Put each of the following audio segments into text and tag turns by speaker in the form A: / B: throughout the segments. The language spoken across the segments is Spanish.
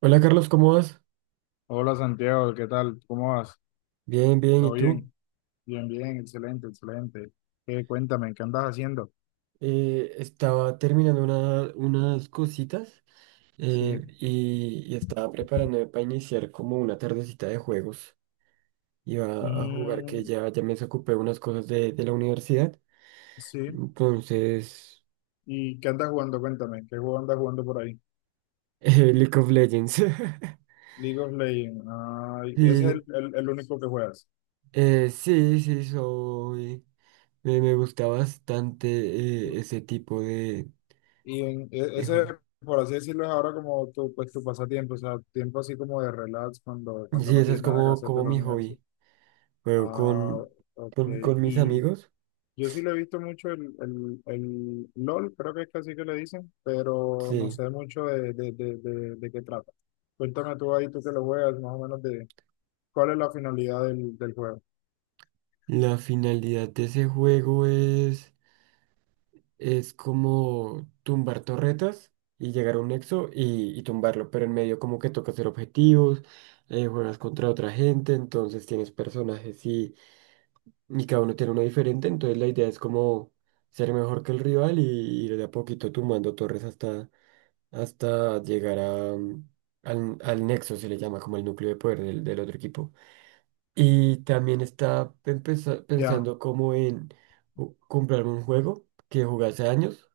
A: Hola Carlos, ¿cómo vas?
B: Hola Santiago, ¿qué tal? ¿Cómo vas?
A: Bien, bien, ¿y
B: ¿Todo
A: tú?
B: bien? Bien, bien, excelente, excelente. Cuéntame, ¿qué andas haciendo?
A: Estaba terminando unas cositas
B: Sí.
A: y estaba preparándome para iniciar como una tardecita de juegos. Iba a jugar que
B: Mm,
A: ya me desocupé unas cosas de la universidad.
B: sí.
A: Entonces,
B: ¿Y qué andas jugando? Cuéntame, ¿qué juego andas jugando por ahí?
A: League of Legends.
B: League of Legends. Ay, ese es el,
A: Sí,
B: el- el único que juegas.
A: sí, soy. Me gusta bastante ese tipo
B: Y
A: de
B: ese,
A: juego.
B: por así decirlo, es ahora como tu, pues, tu pasatiempo, o sea, tiempo así como de relax cuando
A: Sí,
B: no
A: ese es
B: tienes nada que
A: como,
B: hacer de
A: como
B: la
A: mi
B: universidad.
A: hobby. Juego
B: Ah,
A: con,
B: ok.
A: con mis
B: ¿Y
A: amigos.
B: Yo sí lo he visto mucho el LOL, creo que es que así que le dicen, pero no
A: Sí.
B: sé mucho de qué trata. Cuéntame tú ahí, tú que lo juegas, más o menos de cuál es la finalidad del juego.
A: La finalidad de ese juego es como tumbar torretas y llegar a un nexo y tumbarlo, pero en medio como que toca hacer objetivos, juegas contra otra gente, entonces tienes personajes y cada uno tiene uno diferente. Entonces la idea es como ser mejor que el rival y ir de a poquito tumbando torres hasta llegar a, al nexo. Se le llama como el núcleo de poder del otro equipo. Y también está
B: Ya,
A: pensando como en comprarme un juego que jugué hace años,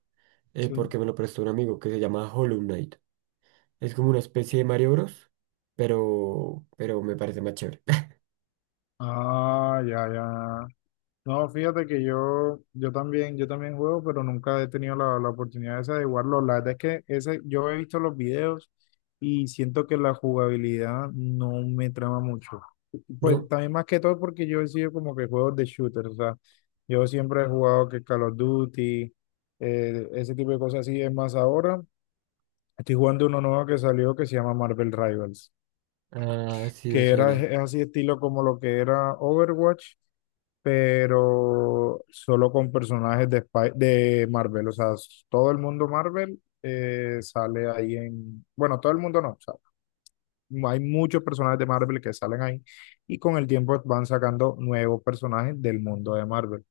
B: sí.
A: porque me lo prestó un amigo. Que se llama Hollow Knight. Es como una especie de Mario Bros, pero me parece más chévere.
B: Ah, ya, ya. No, fíjate que yo también juego, pero nunca he tenido la oportunidad esa de jugarlo. La verdad es que ese, yo he visto los videos y siento que la jugabilidad no me trama mucho. Pues
A: ¿No?
B: también más que todo porque yo he sido como que juegos de shooter, o sea, yo siempre he jugado que Call of Duty, ese tipo de cosas así. Es más, ahora estoy jugando uno nuevo que salió que se llama Marvel Rivals,
A: Ah, sí me
B: que era
A: suena.
B: es así estilo como lo que era Overwatch pero solo con personajes de, de Marvel. O sea, todo el mundo Marvel sale ahí en... Bueno, todo el mundo no. O sea, hay muchos personajes de Marvel que salen ahí y con el tiempo van sacando nuevos personajes del mundo de Marvel.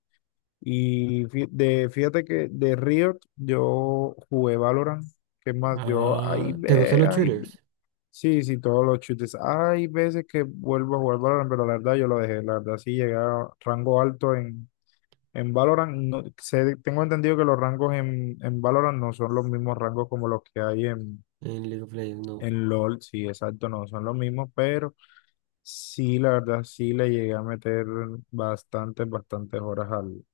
B: Y fíjate que de Riot yo jugué Valorant. ¿Qué más? Yo, ahí
A: Ah, ¿te gustan
B: ve,
A: los
B: ahí ve.
A: shooters?
B: Sí, sí, todos los chutes. Hay veces que vuelvo a jugar Valorant, pero la verdad yo lo dejé. La verdad sí llegué a rango alto en Valorant, tengo entendido que los rangos en Valorant no son los mismos rangos como los que hay
A: En League of Legends, no.
B: en LOL, sí, exacto, no son los mismos, pero sí, la verdad, sí le llegué a meter bastantes, bastantes horas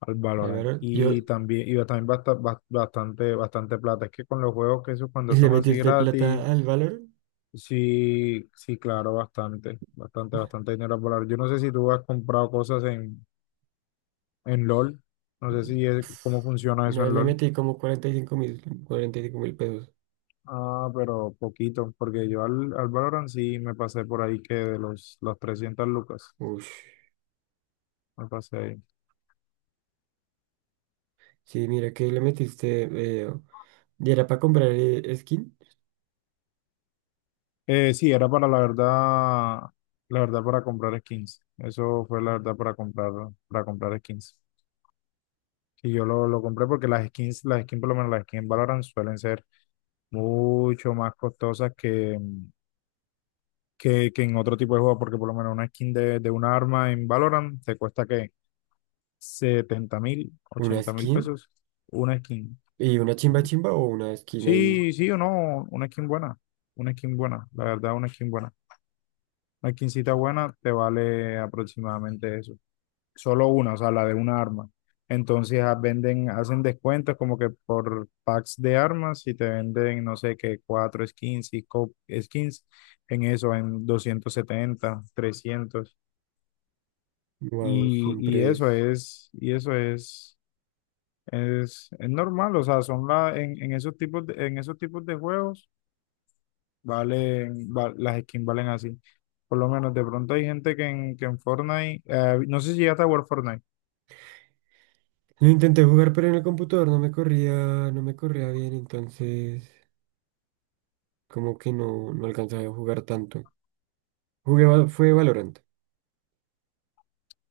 B: al
A: ¿Al
B: Valorant.
A: Valorant? Yo
B: Y también bastante, bastante plata. Es que con los juegos que esos cuando
A: le
B: son así
A: metiste plata
B: gratis,
A: al Valorant.
B: sí, sí, claro, bastante, bastante, bastante dinero a volar. Yo no sé si tú has comprado cosas en LOL, no sé si es,
A: Uf,
B: cómo funciona eso
A: una vez
B: en
A: le
B: LOL.
A: metí como 45.000, 45.000 pesos.
B: Ah, pero poquito, porque yo al Valorant sí me pasé por ahí que de los, las 300 lucas
A: Ush.
B: me pasé ahí.
A: Sí, mira que le metiste. Y era para comprar skin,
B: Sí, era para la verdad para comprar skins. Eso fue la verdad para comprar skins. Y yo lo compré porque por lo menos las skins en Valorant suelen ser mucho más costosas que en otro tipo de juego, porque por lo menos una skin de una arma en Valorant te cuesta que 70.000,
A: una
B: 80.000
A: skin
B: pesos una skin.
A: y una chimba chimba o una skin ahí.
B: Sí, sí o no, una skin buena, la verdad, una skin buena. Una skincita buena te vale aproximadamente eso. Solo una, o sea, la de una arma. Entonces ah, venden, hacen descuentos como que por packs de armas y te venden, no sé qué, cuatro skins, cinco skins en eso, en 270 300.
A: Wow,
B: Y,
A: siempre
B: y eso
A: es.
B: es, es normal, o sea, son la, en esos tipos de, en esos tipos de juegos. Valen, las skins valen así. Por lo menos de pronto hay gente que en Fortnite, no sé si llegaste a jugar Fortnite.
A: Lo intenté jugar, pero en el computador no me corría, no me corría bien, entonces como que no, no alcanzaba a jugar tanto. Jugué, fue Valorant.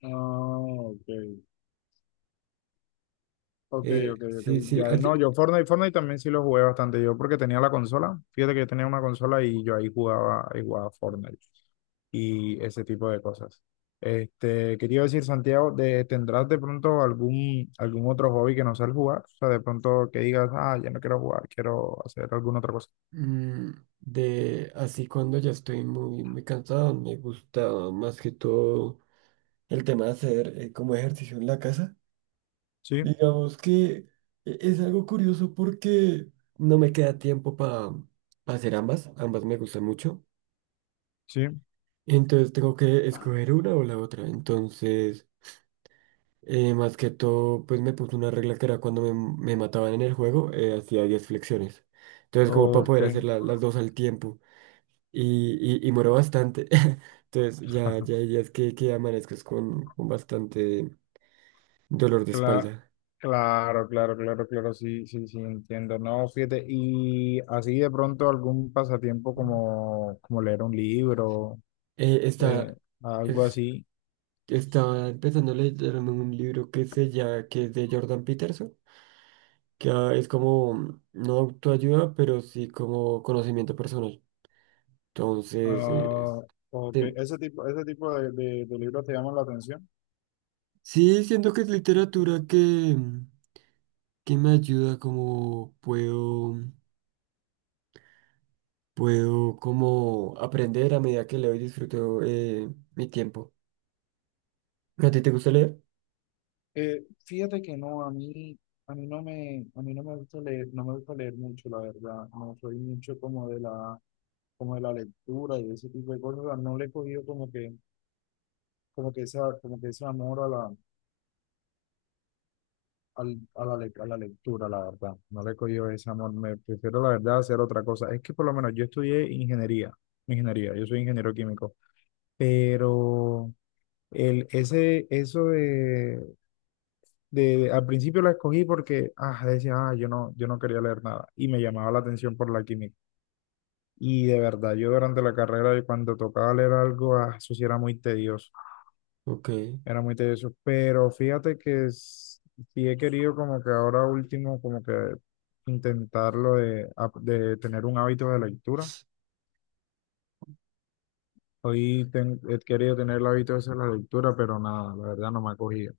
B: Ah, ok. Ok,
A: Eh,
B: ok, ok.
A: sí, sí,
B: Ya,
A: a ti-
B: no, yo Fortnite también sí lo jugué bastante. Yo porque tenía la consola. Fíjate que yo tenía una consola y yo ahí jugaba Fortnite y ese tipo de cosas. Este, quería decir, Santiago, de, ¿tendrás de pronto algún, algún otro hobby que no sea el jugar? O sea, de pronto que digas, ah, ya no quiero jugar, quiero hacer alguna otra cosa.
A: mm, de así cuando ya estoy muy cansado, me gusta más que todo el tema de hacer como ejercicio en la casa.
B: Sí,
A: Digamos que es algo curioso porque no me queda tiempo para hacer ambas. Ambas me gustan mucho.
B: sí,
A: Entonces tengo que escoger una o la otra. Entonces, más que todo, pues me puse una regla que era cuando me mataban en el juego, hacía 10 flexiones. Entonces, como para
B: ok.
A: poder hacer las dos al tiempo. Y muero bastante. Entonces, ya hay días que amanezcas con bastante dolor de
B: Cla-
A: espalda.
B: Claro, claro, claro, claro, sí, sí, sí, entiendo. No, fíjate, y así de pronto algún pasatiempo como, como leer un libro,
A: Eh, esta,
B: eh, algo así.
A: Estaba empezando a leerme un libro que se llama, que es de Jordan Peterson, que ah, es como no autoayuda, pero sí como conocimiento personal. Entonces,
B: Ah, o que
A: te-
B: ese tipo de libros te llaman la atención.
A: sí, siento que es literatura que me ayuda como puedo como aprender a medida que leo y disfruto mi tiempo. ¿A ti te gusta leer?
B: Fíjate que no, a mí, a mí no me gusta leer, no me gusta leer mucho, la verdad. No soy mucho como como de la lectura y ese tipo de cosas. O sea, no le he cogido como que esa, como que ese amor a la, a la lectura, la verdad. No le he cogido ese amor. Me prefiero, la verdad, hacer otra cosa. Es que por lo menos yo estudié ingeniería. Ingeniería, yo soy ingeniero químico. Pero eso al principio la escogí porque ah, decía, ah, yo no quería leer nada. Y me llamaba la atención por la química. Y de verdad, yo durante la carrera, cuando tocaba leer algo, ah, eso sí era muy tedioso.
A: Ok,
B: Era muy tedioso, pero fíjate que sí he querido como que ahora último como que intentarlo de tener un hábito de lectura. Hoy he querido tener el hábito ese de la lectura, pero nada, la verdad no me ha cogido.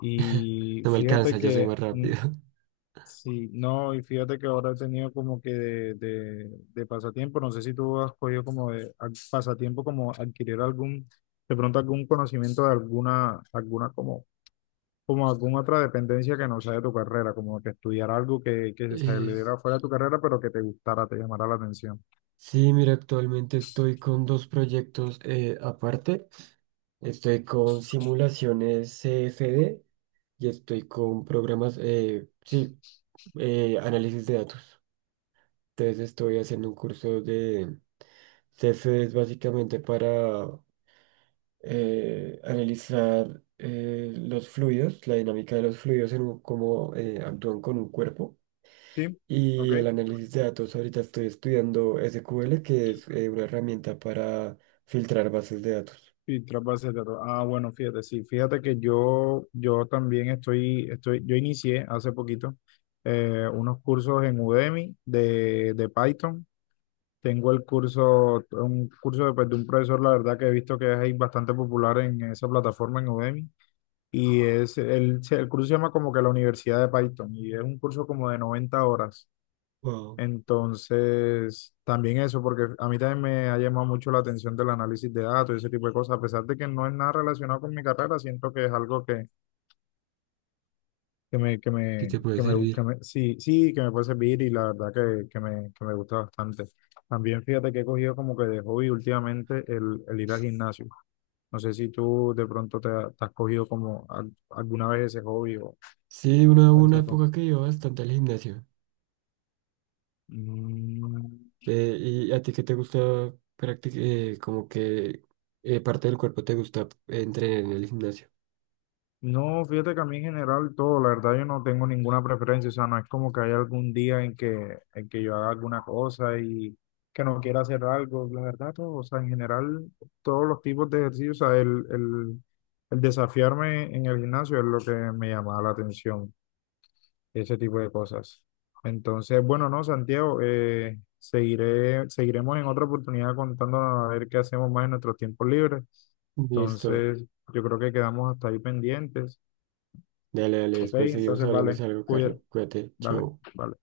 B: Y
A: no me alcanza,
B: fíjate
A: yo soy
B: que,
A: más rápido.
B: sí, no, y fíjate que ahora he tenido como que de pasatiempo, no sé si tú has cogido como pasatiempo como adquirir algún, de pronto algún conocimiento de alguna, como alguna otra dependencia que no sea de tu carrera, como que estudiar algo que se
A: Eh,
B: saliera fuera de tu carrera, pero que te gustara, te llamara la atención.
A: Sí, mira, actualmente estoy con dos proyectos aparte. Estoy con simulaciones CFD y estoy con programas, análisis de datos. Entonces estoy haciendo un curso de CFD. Es básicamente para analizar los fluidos, la dinámica de los fluidos, cómo actúan con un cuerpo.
B: ¿Sí? Ok.
A: Y el análisis de datos, ahorita estoy estudiando SQL, que es una herramienta para filtrar bases de datos.
B: Y tras bases de datos. Ah, bueno, fíjate, sí, fíjate que yo también yo inicié hace poquito unos cursos en Udemy de Python. Tengo el curso, un curso de, pues, de un profesor, la verdad que he visto que es ahí bastante popular en esa plataforma en Udemy. Y es el curso se llama como que la Universidad de Python y es un curso como de 90 horas.
A: Wow,
B: Entonces, también eso, porque a mí también me ha llamado mucho la atención del análisis de datos y ese tipo de cosas, a pesar de que no es nada relacionado con mi carrera, siento que es algo que me, que
A: ¿qué
B: me,
A: te puede
B: que me, que
A: servir?
B: me- sí, sí, que me puede servir y la verdad que me gusta bastante. También fíjate que he cogido como que de hobby últimamente el ir al gimnasio. No sé si tú de pronto te has cogido como alguna vez ese hobby
A: Sí,
B: o
A: una
B: esa.
A: época que iba bastante al gimnasio.
B: Mm,
A: ¿Y a ti qué te gusta practicar? Como que parte del cuerpo te gusta entrenar en el gimnasio.
B: no, fíjate que a mí en general todo, la verdad yo no tengo ninguna preferencia, o sea, no es como que haya algún día en que, yo haga alguna cosa y que no quiera hacer algo, la verdad todo, o sea, en general todos los tipos de ejercicios, o sea, el desafiarme en el gimnasio es lo que me llamaba la atención. Ese tipo de cosas. Entonces, bueno, no, Santiago, seguiremos en otra oportunidad contándonos a ver qué hacemos más en nuestros tiempos libres.
A: Listo.
B: Entonces, yo creo que quedamos hasta ahí pendientes.
A: Dale, dale,
B: Ok,
A: después seguimos
B: entonces,
A: hablando de
B: vale,
A: algo, Carlos.
B: cuida,
A: Cuídate,
B: dale,
A: chao.
B: vale.